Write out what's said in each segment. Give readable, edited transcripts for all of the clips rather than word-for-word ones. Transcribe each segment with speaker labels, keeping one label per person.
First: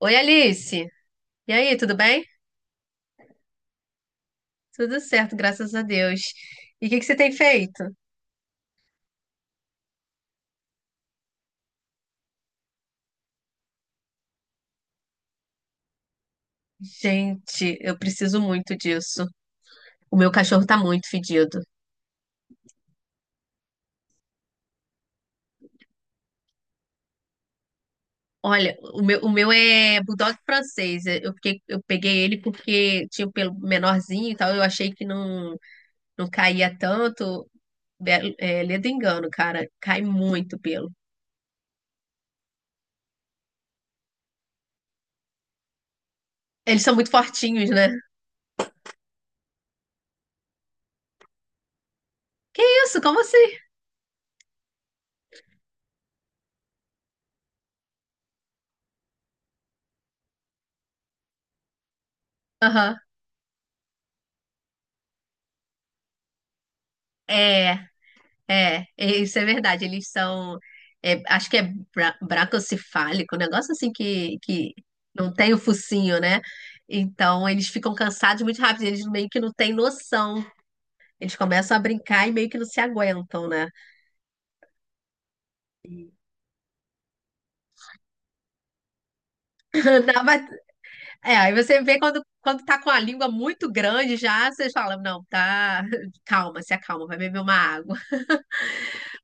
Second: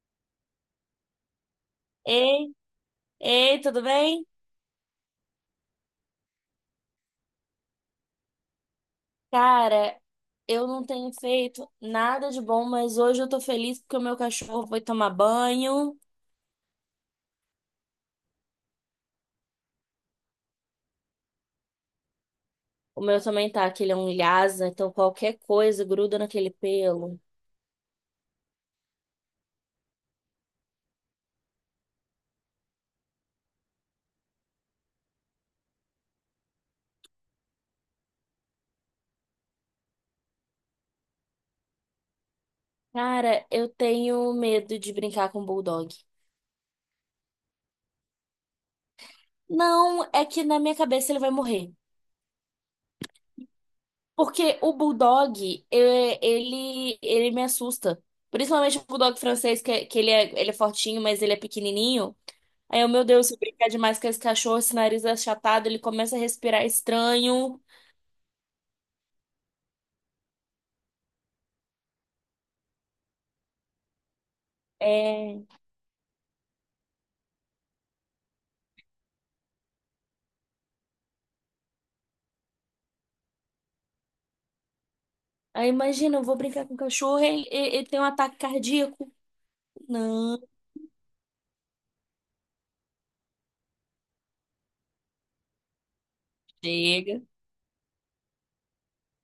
Speaker 1: Oi, Alice. E aí, tudo bem?
Speaker 2: Ei, ei, tudo bem?
Speaker 1: Tudo certo, graças a Deus. E o que que você tem feito?
Speaker 2: Cara, eu não tenho feito nada de bom, mas hoje eu tô feliz porque o meu cachorro foi tomar banho.
Speaker 1: Gente, eu preciso muito disso. O meu cachorro tá muito fedido.
Speaker 2: O meu também tá, que ele é um lhasa, então qualquer coisa gruda naquele pelo.
Speaker 1: Olha, o meu é bulldog francês. Eu fiquei, eu peguei ele porque tinha o pelo menorzinho e tal. Eu achei que não caía tanto. É, ledo engano, cara. Cai muito pelo.
Speaker 2: Cara, eu tenho medo de brincar com o bulldog.
Speaker 1: Eles são muito fortinhos, né?
Speaker 2: Não, é que na minha cabeça ele vai morrer.
Speaker 1: Isso, como assim?
Speaker 2: Porque o bulldog, ele me assusta. Principalmente o bulldog francês, que ele é fortinho, mas ele é pequenininho. Aí
Speaker 1: Aham.
Speaker 2: meu Deus, se brincar demais com esse cachorro, esse nariz é achatado, ele começa a respirar estranho.
Speaker 1: É, isso é verdade. Eles são, acho que é bracocefálico, um negócio assim que não
Speaker 2: É.
Speaker 1: tem o focinho, né? Então eles ficam cansados muito rápido, eles meio que não têm noção. Eles começam a brincar e meio que não se aguentam, né?
Speaker 2: Aí imagina, eu vou brincar com o cachorro, ele tem um ataque cardíaco.
Speaker 1: Não,
Speaker 2: Não,
Speaker 1: mas- é, Aí você vê quando tá com a língua muito grande já, vocês falam, não, tá, calma, se acalma, vai
Speaker 2: chega.
Speaker 1: beber uma água.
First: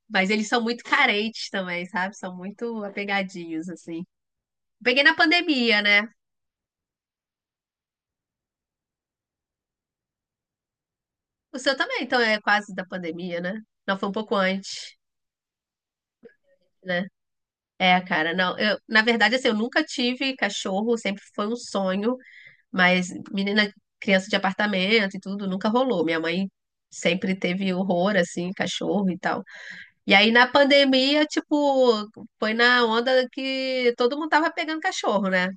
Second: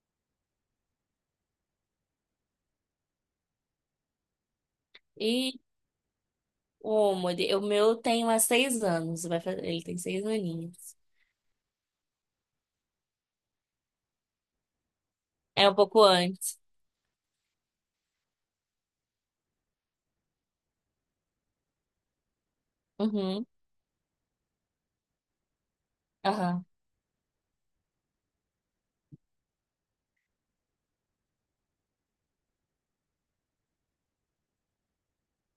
Speaker 1: Mas eles são muito carentes também, sabe? São muito apegadinhos, assim. Peguei na
Speaker 2: E
Speaker 1: pandemia, né?
Speaker 2: o meu tem há 6 anos, ele tem 6 aninhos.
Speaker 1: O seu também, então é quase da pandemia, né? Não, foi um pouco antes,
Speaker 2: É um pouco antes.
Speaker 1: né? É, cara, não. Eu, na verdade, assim, eu nunca tive cachorro, sempre foi um sonho, mas
Speaker 2: Uhum,
Speaker 1: menina, criança de apartamento e tudo, nunca rolou. Minha mãe
Speaker 2: aham.
Speaker 1: sempre teve horror, assim, cachorro e tal. E aí na pandemia, tipo, foi na onda que todo mundo tava pegando cachorro, né?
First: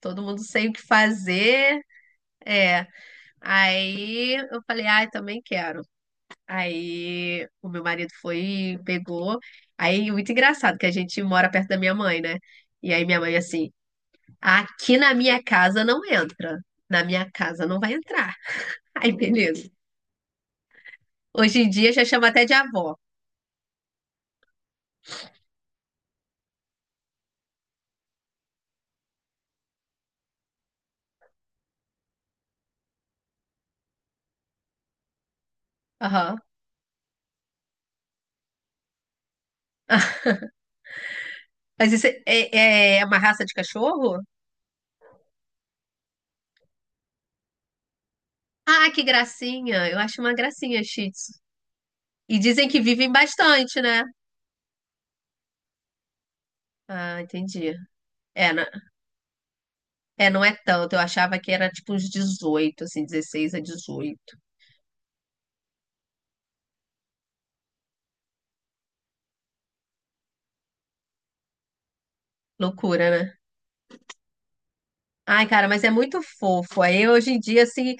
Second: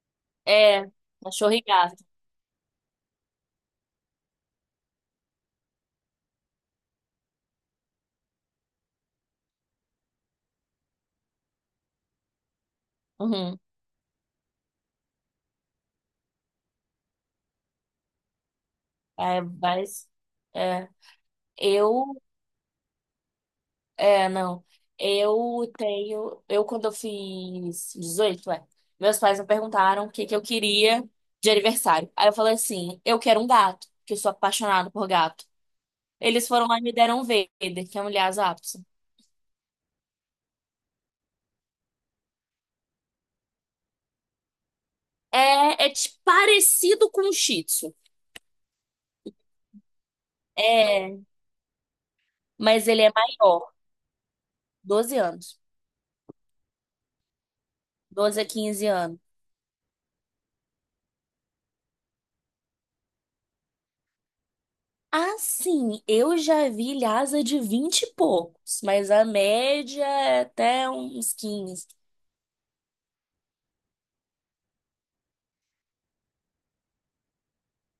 Speaker 1: Todo mundo sem o que
Speaker 2: É, cachorro e
Speaker 1: fazer.
Speaker 2: gato.
Speaker 1: É. Aí eu falei, ai, também quero. Aí o meu marido foi, pegou. Aí muito engraçado que a gente mora perto da minha mãe, né? E aí minha mãe
Speaker 2: Uhum.
Speaker 1: assim, aqui na minha casa não entra. Na minha casa não vai entrar. Aí
Speaker 2: É,
Speaker 1: beleza.
Speaker 2: mas, é,
Speaker 1: Hoje em dia já
Speaker 2: eu
Speaker 1: chama até de avó.
Speaker 2: É, não. Eu tenho. Quando eu fiz 18 meus pais me perguntaram o que que eu queria de aniversário. Aí eu falei assim: eu quero um gato, que eu sou apaixonada por gato.
Speaker 1: Aham.
Speaker 2: Eles foram lá e me deram um Vader, que é um Lhasa Apso.
Speaker 1: Mas isso é uma raça de cachorro?
Speaker 2: Parecido com um Shih Tzu.
Speaker 1: Ah, que gracinha. Eu acho uma gracinha, Shih
Speaker 2: É,
Speaker 1: Tzu. E dizem que
Speaker 2: mas ele é
Speaker 1: vivem
Speaker 2: maior,
Speaker 1: bastante, né?
Speaker 2: 12 anos.
Speaker 1: Ah, entendi.
Speaker 2: doze a
Speaker 1: É, não,
Speaker 2: quinze anos.
Speaker 1: não é tanto. Eu achava que era tipo uns 18, assim, 16 a 18.
Speaker 2: Assim, eu já vi Lhasa de 20 e poucos, mas a média é até uns quinze.
Speaker 1: Loucura, né? Ai, cara, mas é muito fofo. Aí hoje em dia, assim,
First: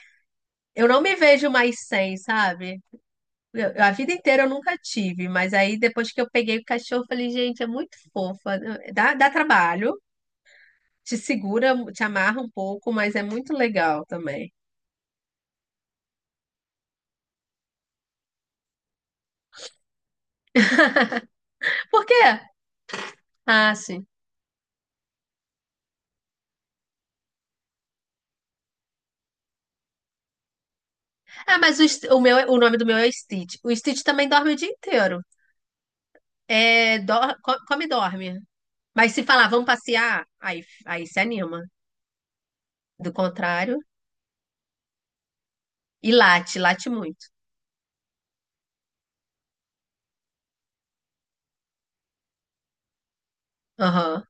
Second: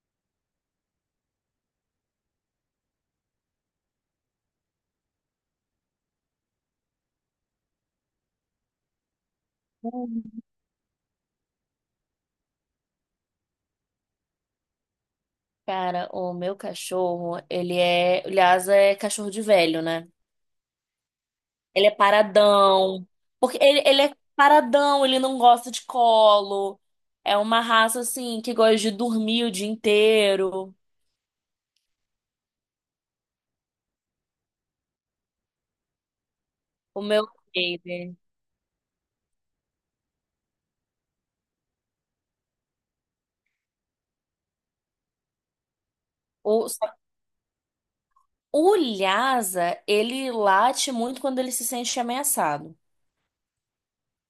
Speaker 1: eu não me vejo mais sem, sabe? A vida inteira eu nunca tive, mas aí depois que eu peguei o cachorro, eu falei, gente, é muito fofa. Dá trabalho, te segura, te amarra um pouco, mas é muito legal também.
Speaker 2: Cara, o meu cachorro, ele é. O Lhasa é cachorro de velho, né? Ele é
Speaker 1: Por quê?
Speaker 2: paradão. Porque
Speaker 1: Ah,
Speaker 2: ele
Speaker 1: sim.
Speaker 2: é paradão, ele não gosta de colo. É uma raça, assim, que gosta de dormir o dia inteiro.
Speaker 1: Ah, mas o, o meu, o nome do meu é Stitch. O Stitch também dorme o dia inteiro. É,
Speaker 2: O meu.
Speaker 1: come e
Speaker 2: Ele.
Speaker 1: dorme. Mas se falar, vamos passear, aí se anima. Do contrário, e late,
Speaker 2: O,
Speaker 1: late
Speaker 2: só-
Speaker 1: muito.
Speaker 2: o Lhasa, ele late muito quando ele se sente ameaçado.
Speaker 1: Aham.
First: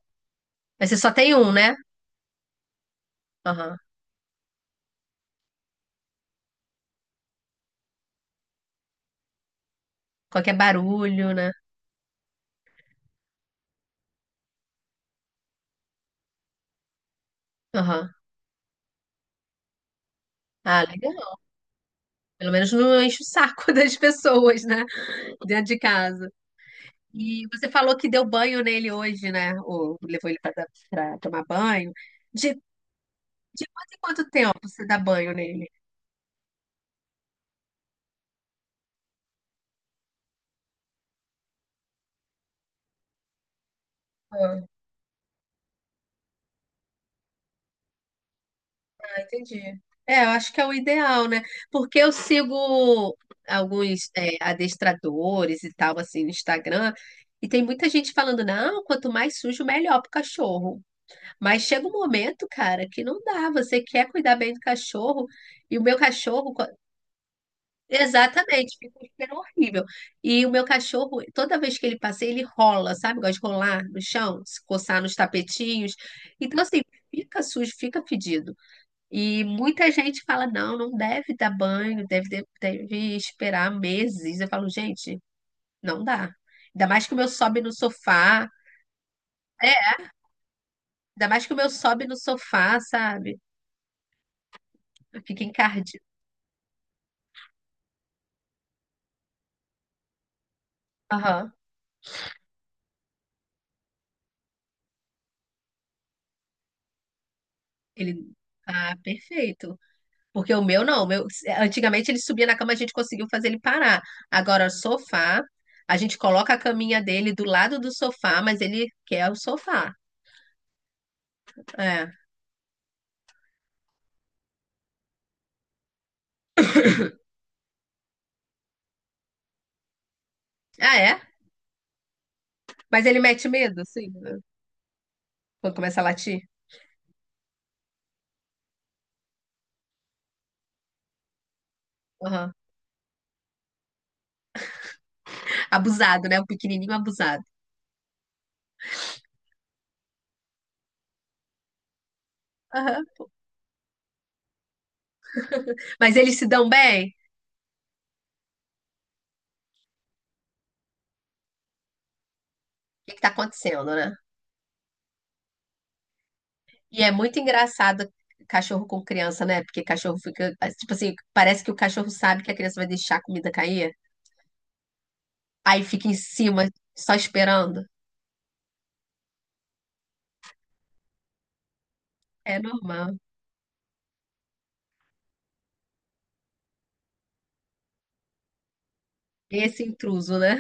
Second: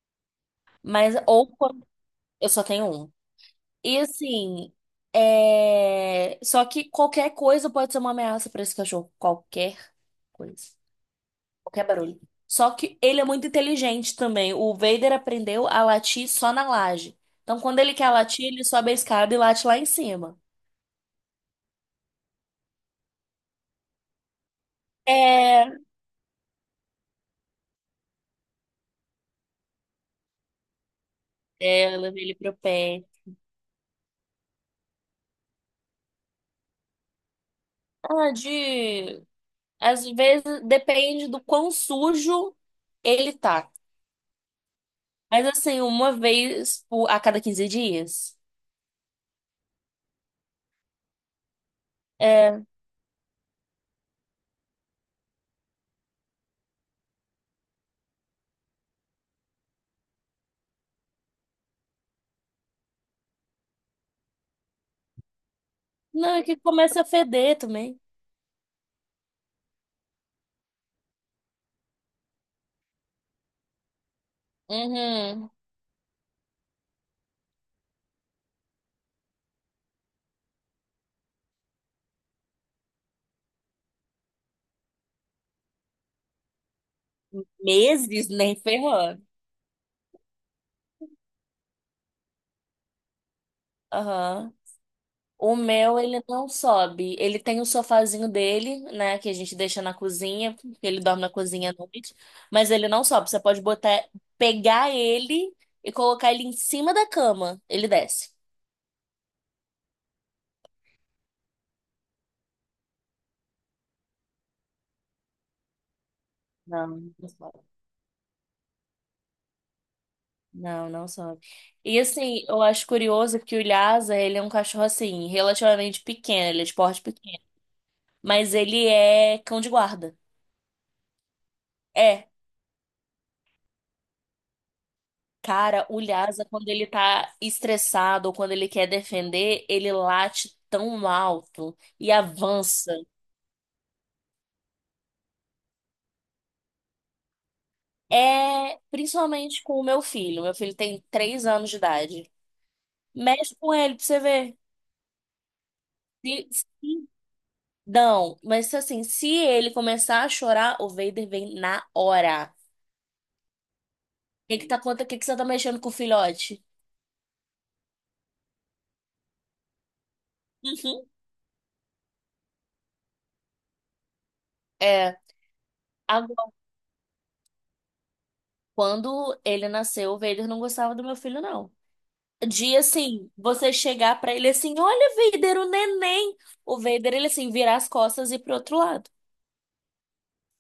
Speaker 1: Mas você só
Speaker 2: Mas,
Speaker 1: tem
Speaker 2: ou
Speaker 1: um, né?
Speaker 2: quando. Eu só tenho um.
Speaker 1: Aham.
Speaker 2: E assim. Só que qualquer coisa pode ser uma ameaça pra esse cachorro. Qualquer
Speaker 1: Qualquer
Speaker 2: coisa.
Speaker 1: barulho, né?
Speaker 2: Qualquer barulho. Só que ele é muito inteligente também. O Vader aprendeu a latir só na laje. Então, quando ele quer
Speaker 1: Aham.
Speaker 2: latir, ele sobe a escada e late lá em cima.
Speaker 1: Ah, legal. Pelo menos não enche o saco das pessoas, né? Dentro de
Speaker 2: É,
Speaker 1: casa. E você falou que deu banho nele hoje, né? Ou levou ele pra, tomar banho.
Speaker 2: eu levei ele
Speaker 1: De,
Speaker 2: pro pé.
Speaker 1: de quanto em quanto tempo você dá banho nele?
Speaker 2: Ah, às vezes depende do quão sujo ele tá.
Speaker 1: Ah,
Speaker 2: Mas assim, a cada 15 dias.
Speaker 1: entendi. É, eu acho que é o ideal, né? Porque eu
Speaker 2: É.
Speaker 1: sigo alguns adestradores e tal, assim, no Instagram, e tem muita gente falando, não, quanto mais sujo, melhor pro cachorro. Mas chega um momento, cara, que não dá. Você quer cuidar bem do cachorro e o meu
Speaker 2: Não, é
Speaker 1: cachorro,
Speaker 2: que começa a feder também.
Speaker 1: exatamente, fica um cheiro horrível. E o meu cachorro, toda vez que ele passeia, ele rola, sabe? Gosta de rolar no chão, se coçar nos
Speaker 2: Uhum.
Speaker 1: tapetinhos. Então, assim, fica sujo, fica fedido. E muita gente fala: não, não deve dar banho, deve esperar meses. Eu falo, gente, não dá. Ainda mais que o meu sobe no
Speaker 2: Meses,
Speaker 1: sofá.
Speaker 2: nem ferrou.
Speaker 1: É, ainda mais que o meu sobe no sofá, sabe?
Speaker 2: Aham.
Speaker 1: Fica
Speaker 2: O meu,
Speaker 1: encardido.
Speaker 2: ele não sobe. Ele tem o sofazinho dele, né? Que a gente deixa na cozinha, porque ele dorme na
Speaker 1: Aham.
Speaker 2: cozinha à noite. Mas ele não sobe. Você pode botar, pegar ele e colocar ele em cima da cama. Ele
Speaker 1: Ele.
Speaker 2: desce.
Speaker 1: Ah, perfeito. Porque o meu não. O meu... Antigamente ele subia na cama, a gente conseguiu fazer ele parar. Agora, sofá, a gente coloca a caminha
Speaker 2: Não, não
Speaker 1: dele do
Speaker 2: sobe.
Speaker 1: lado do sofá, mas ele quer o sofá.
Speaker 2: Não, não sobe. E
Speaker 1: É.
Speaker 2: assim, eu acho curioso que o Lhasa, ele é um cachorro assim, relativamente pequeno. Ele é de porte pequeno. Mas ele é cão de guarda.
Speaker 1: Ah, é?
Speaker 2: É.
Speaker 1: Mas ele mete medo, sim. Né? Quando
Speaker 2: Cara, o
Speaker 1: começa a latir.
Speaker 2: Lhasa, quando ele tá estressado ou quando ele quer defender, ele late tão alto e
Speaker 1: Aham.
Speaker 2: avança.
Speaker 1: Abusado, né? O pequenininho abusado.
Speaker 2: É principalmente com o meu filho. Meu filho tem 3 anos de idade.
Speaker 1: Aham.
Speaker 2: Mexe com ele pra você ver.
Speaker 1: Mas eles se
Speaker 2: Se,
Speaker 1: dão
Speaker 2: se-
Speaker 1: bem? O
Speaker 2: não, mas assim, se ele começar a chorar, o Vader vem na hora.
Speaker 1: que que tá acontecendo, né?
Speaker 2: O que que tá acontecendo? O que que você tá mexendo com o filhote?
Speaker 1: E é muito engraçado cachorro com criança, né? Porque cachorro fica. Tipo
Speaker 2: Uhum.
Speaker 1: assim, parece que o cachorro sabe que a criança vai deixar a comida cair.
Speaker 2: É.
Speaker 1: Aí fica em
Speaker 2: Agora,
Speaker 1: cima, só esperando.
Speaker 2: quando ele nasceu, o Vader não gostava do meu filho, não.
Speaker 1: É
Speaker 2: De
Speaker 1: normal.
Speaker 2: assim, você chegar pra ele assim, olha, Vader, o neném. O Vader, ele assim, virar as costas e ir pro outro lado.
Speaker 1: Esse intruso, né?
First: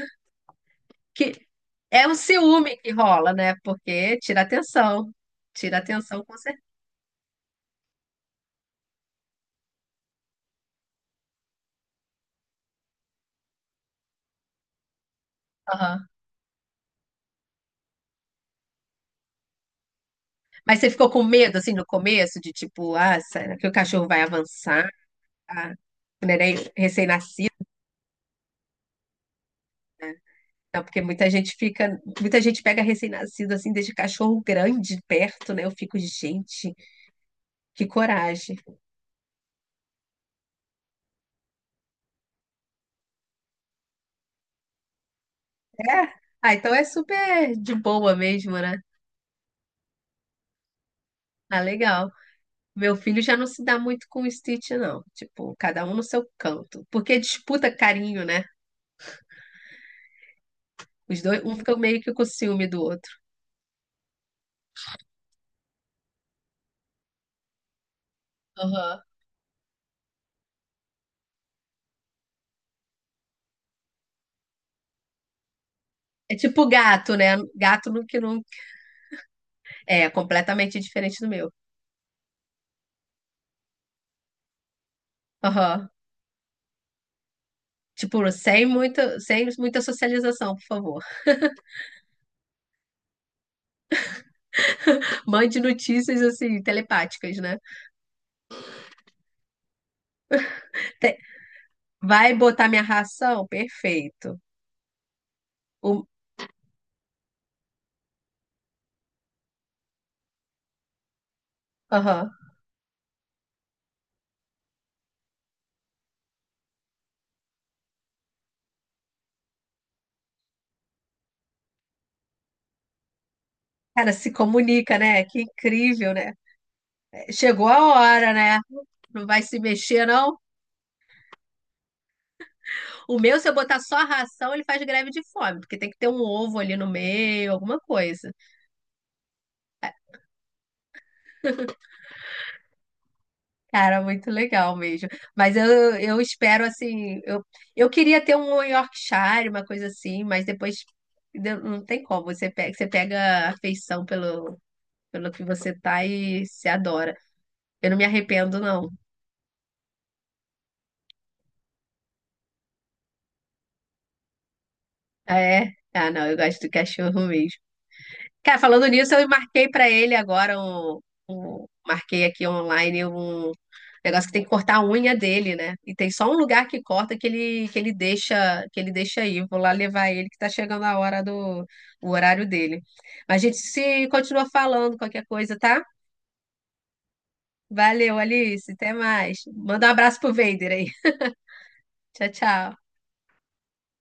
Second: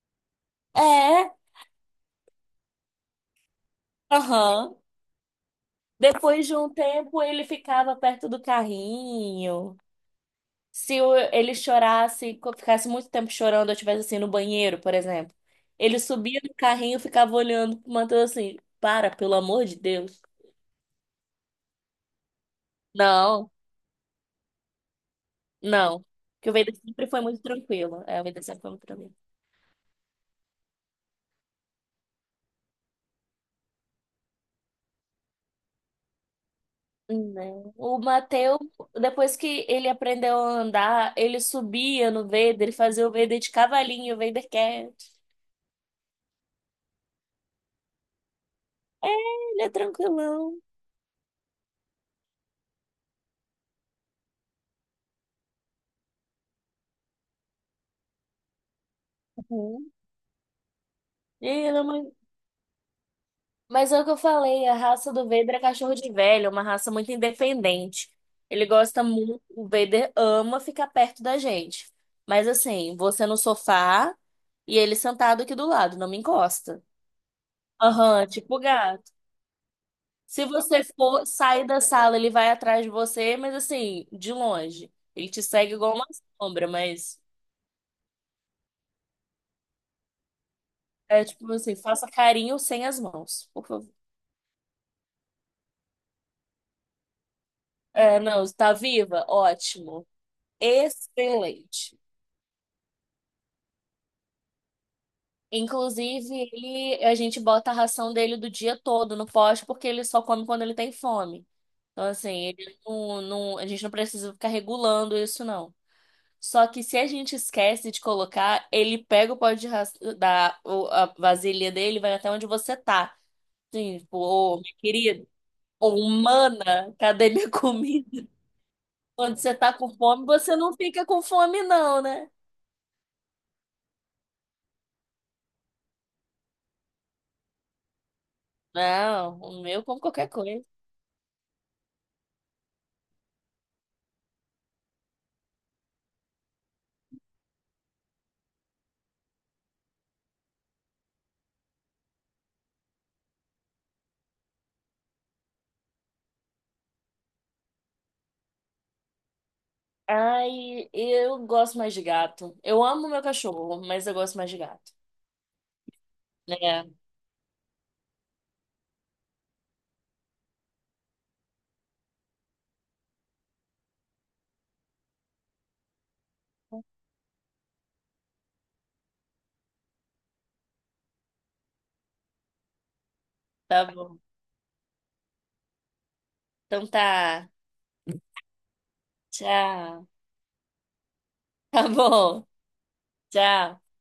Speaker 2: É,
Speaker 1: Que é um ciúme que rola, né? Porque tira
Speaker 2: aham.
Speaker 1: atenção. Tira atenção com
Speaker 2: Depois de
Speaker 1: certeza.
Speaker 2: um tempo, ele ficava perto do carrinho. Se ele chorasse, ficasse muito tempo chorando, eu estivesse assim no banheiro, por exemplo, ele
Speaker 1: Aham.
Speaker 2: subia no carrinho e ficava olhando pro Matheus assim, para, pelo amor de Deus.
Speaker 1: Mas você ficou com medo, assim, no começo, de tipo, ah,
Speaker 2: Não,
Speaker 1: será que o cachorro vai avançar? Ah,
Speaker 2: não.
Speaker 1: o
Speaker 2: Porque o
Speaker 1: neném
Speaker 2: Vader sempre foi muito
Speaker 1: recém-nascido?
Speaker 2: tranquilo. É, o Vader sempre foi muito tranquilo.
Speaker 1: Não, porque muita gente fica, muita gente pega recém-nascido, assim, desde cachorro grande perto, né? Eu fico, gente,
Speaker 2: Não.
Speaker 1: que coragem.
Speaker 2: Depois que ele aprendeu a andar, ele subia no Vader, ele fazia o Vader de cavalinho, o Vader quer.
Speaker 1: É? Ah, então é super de boa mesmo, né?
Speaker 2: Ele é tranquilão.
Speaker 1: Ah, legal. Meu filho já não se dá muito com o Stitch, não. Tipo, cada um no seu canto. Porque disputa carinho, né?
Speaker 2: Uhum.
Speaker 1: Os dois,
Speaker 2: E
Speaker 1: um fica
Speaker 2: ele é
Speaker 1: meio
Speaker 2: uma-
Speaker 1: que com ciúme do outro.
Speaker 2: mas é o que eu falei, a raça do Vader é cachorro de velho, é uma raça muito independente. Ele
Speaker 1: Aham.
Speaker 2: gosta muito, o Vader ama ficar perto da gente. Mas assim, você no sofá e ele sentado aqui do lado, não me
Speaker 1: É tipo
Speaker 2: encosta.
Speaker 1: gato, né? Gato no que
Speaker 2: Aham,
Speaker 1: não.
Speaker 2: tipo gato.
Speaker 1: É
Speaker 2: Se
Speaker 1: completamente
Speaker 2: você
Speaker 1: diferente
Speaker 2: for
Speaker 1: do meu.
Speaker 2: sair da sala, ele vai atrás de você, mas assim, de longe. Ele te segue
Speaker 1: Aham.
Speaker 2: igual uma sombra, mas
Speaker 1: Tipo, sem muita socialização, por favor.
Speaker 2: é tipo assim, faça carinho sem as mãos, por favor.
Speaker 1: Mande notícias assim, telepáticas, né?
Speaker 2: É, não, está viva? Ótimo.
Speaker 1: Te-
Speaker 2: Excelente.
Speaker 1: Vai botar minha ração? Perfeito. O...
Speaker 2: Inclusive, a gente bota a ração dele do dia todo no poste, porque ele só come quando ele tem fome. Então,
Speaker 1: Aham.
Speaker 2: assim, ele não, não, a gente não precisa ficar regulando isso, não. Só que se a gente esquece de colocar, ele pega o pote de ras- da o- a vasilha dele e vai até onde você tá. Sim,
Speaker 1: Cara,
Speaker 2: tipo,
Speaker 1: se
Speaker 2: ô, minha
Speaker 1: comunica, né?
Speaker 2: querida,
Speaker 1: Que
Speaker 2: ô,
Speaker 1: incrível, né?
Speaker 2: humana, cadê
Speaker 1: É,
Speaker 2: minha
Speaker 1: chegou a
Speaker 2: comida?
Speaker 1: hora, né? Não
Speaker 2: Quando
Speaker 1: vai
Speaker 2: você
Speaker 1: se
Speaker 2: tá com
Speaker 1: mexer,
Speaker 2: fome,
Speaker 1: não?
Speaker 2: você não fica com fome, não, né?
Speaker 1: O meu, se eu botar só a ração, ele faz greve de fome, porque tem que ter um ovo ali no meio, alguma coisa.
Speaker 2: Não, o meu como qualquer coisa.
Speaker 1: Cara, muito legal mesmo. Mas eu espero, assim, eu queria ter um Yorkshire, uma coisa assim, mas não tem como. Você pega afeição pelo, pelo que você tá e se adora. Eu não me arrependo, não.
Speaker 2: Ai, eu gosto mais de gato. Eu amo meu cachorro, mas eu gosto mais de gato.
Speaker 1: Ah, é? Ah, não, eu gosto do
Speaker 2: É,
Speaker 1: cachorro mesmo. Cara, falando nisso, eu marquei pra ele agora marquei aqui online um negócio que tem que cortar a unha dele, né? E tem só um lugar que corta que ele deixa aí. Vou lá levar ele que tá chegando a hora do o horário dele. Mas a gente
Speaker 2: tá
Speaker 1: se
Speaker 2: bom.
Speaker 1: continua falando qualquer coisa, tá?
Speaker 2: Então tá.
Speaker 1: Valeu, Alice, até mais. Manda um
Speaker 2: Tchau.
Speaker 1: abraço pro Vader aí.
Speaker 2: Tá
Speaker 1: Tchau,
Speaker 2: bom.
Speaker 1: tchau.
Speaker 2: Tchau.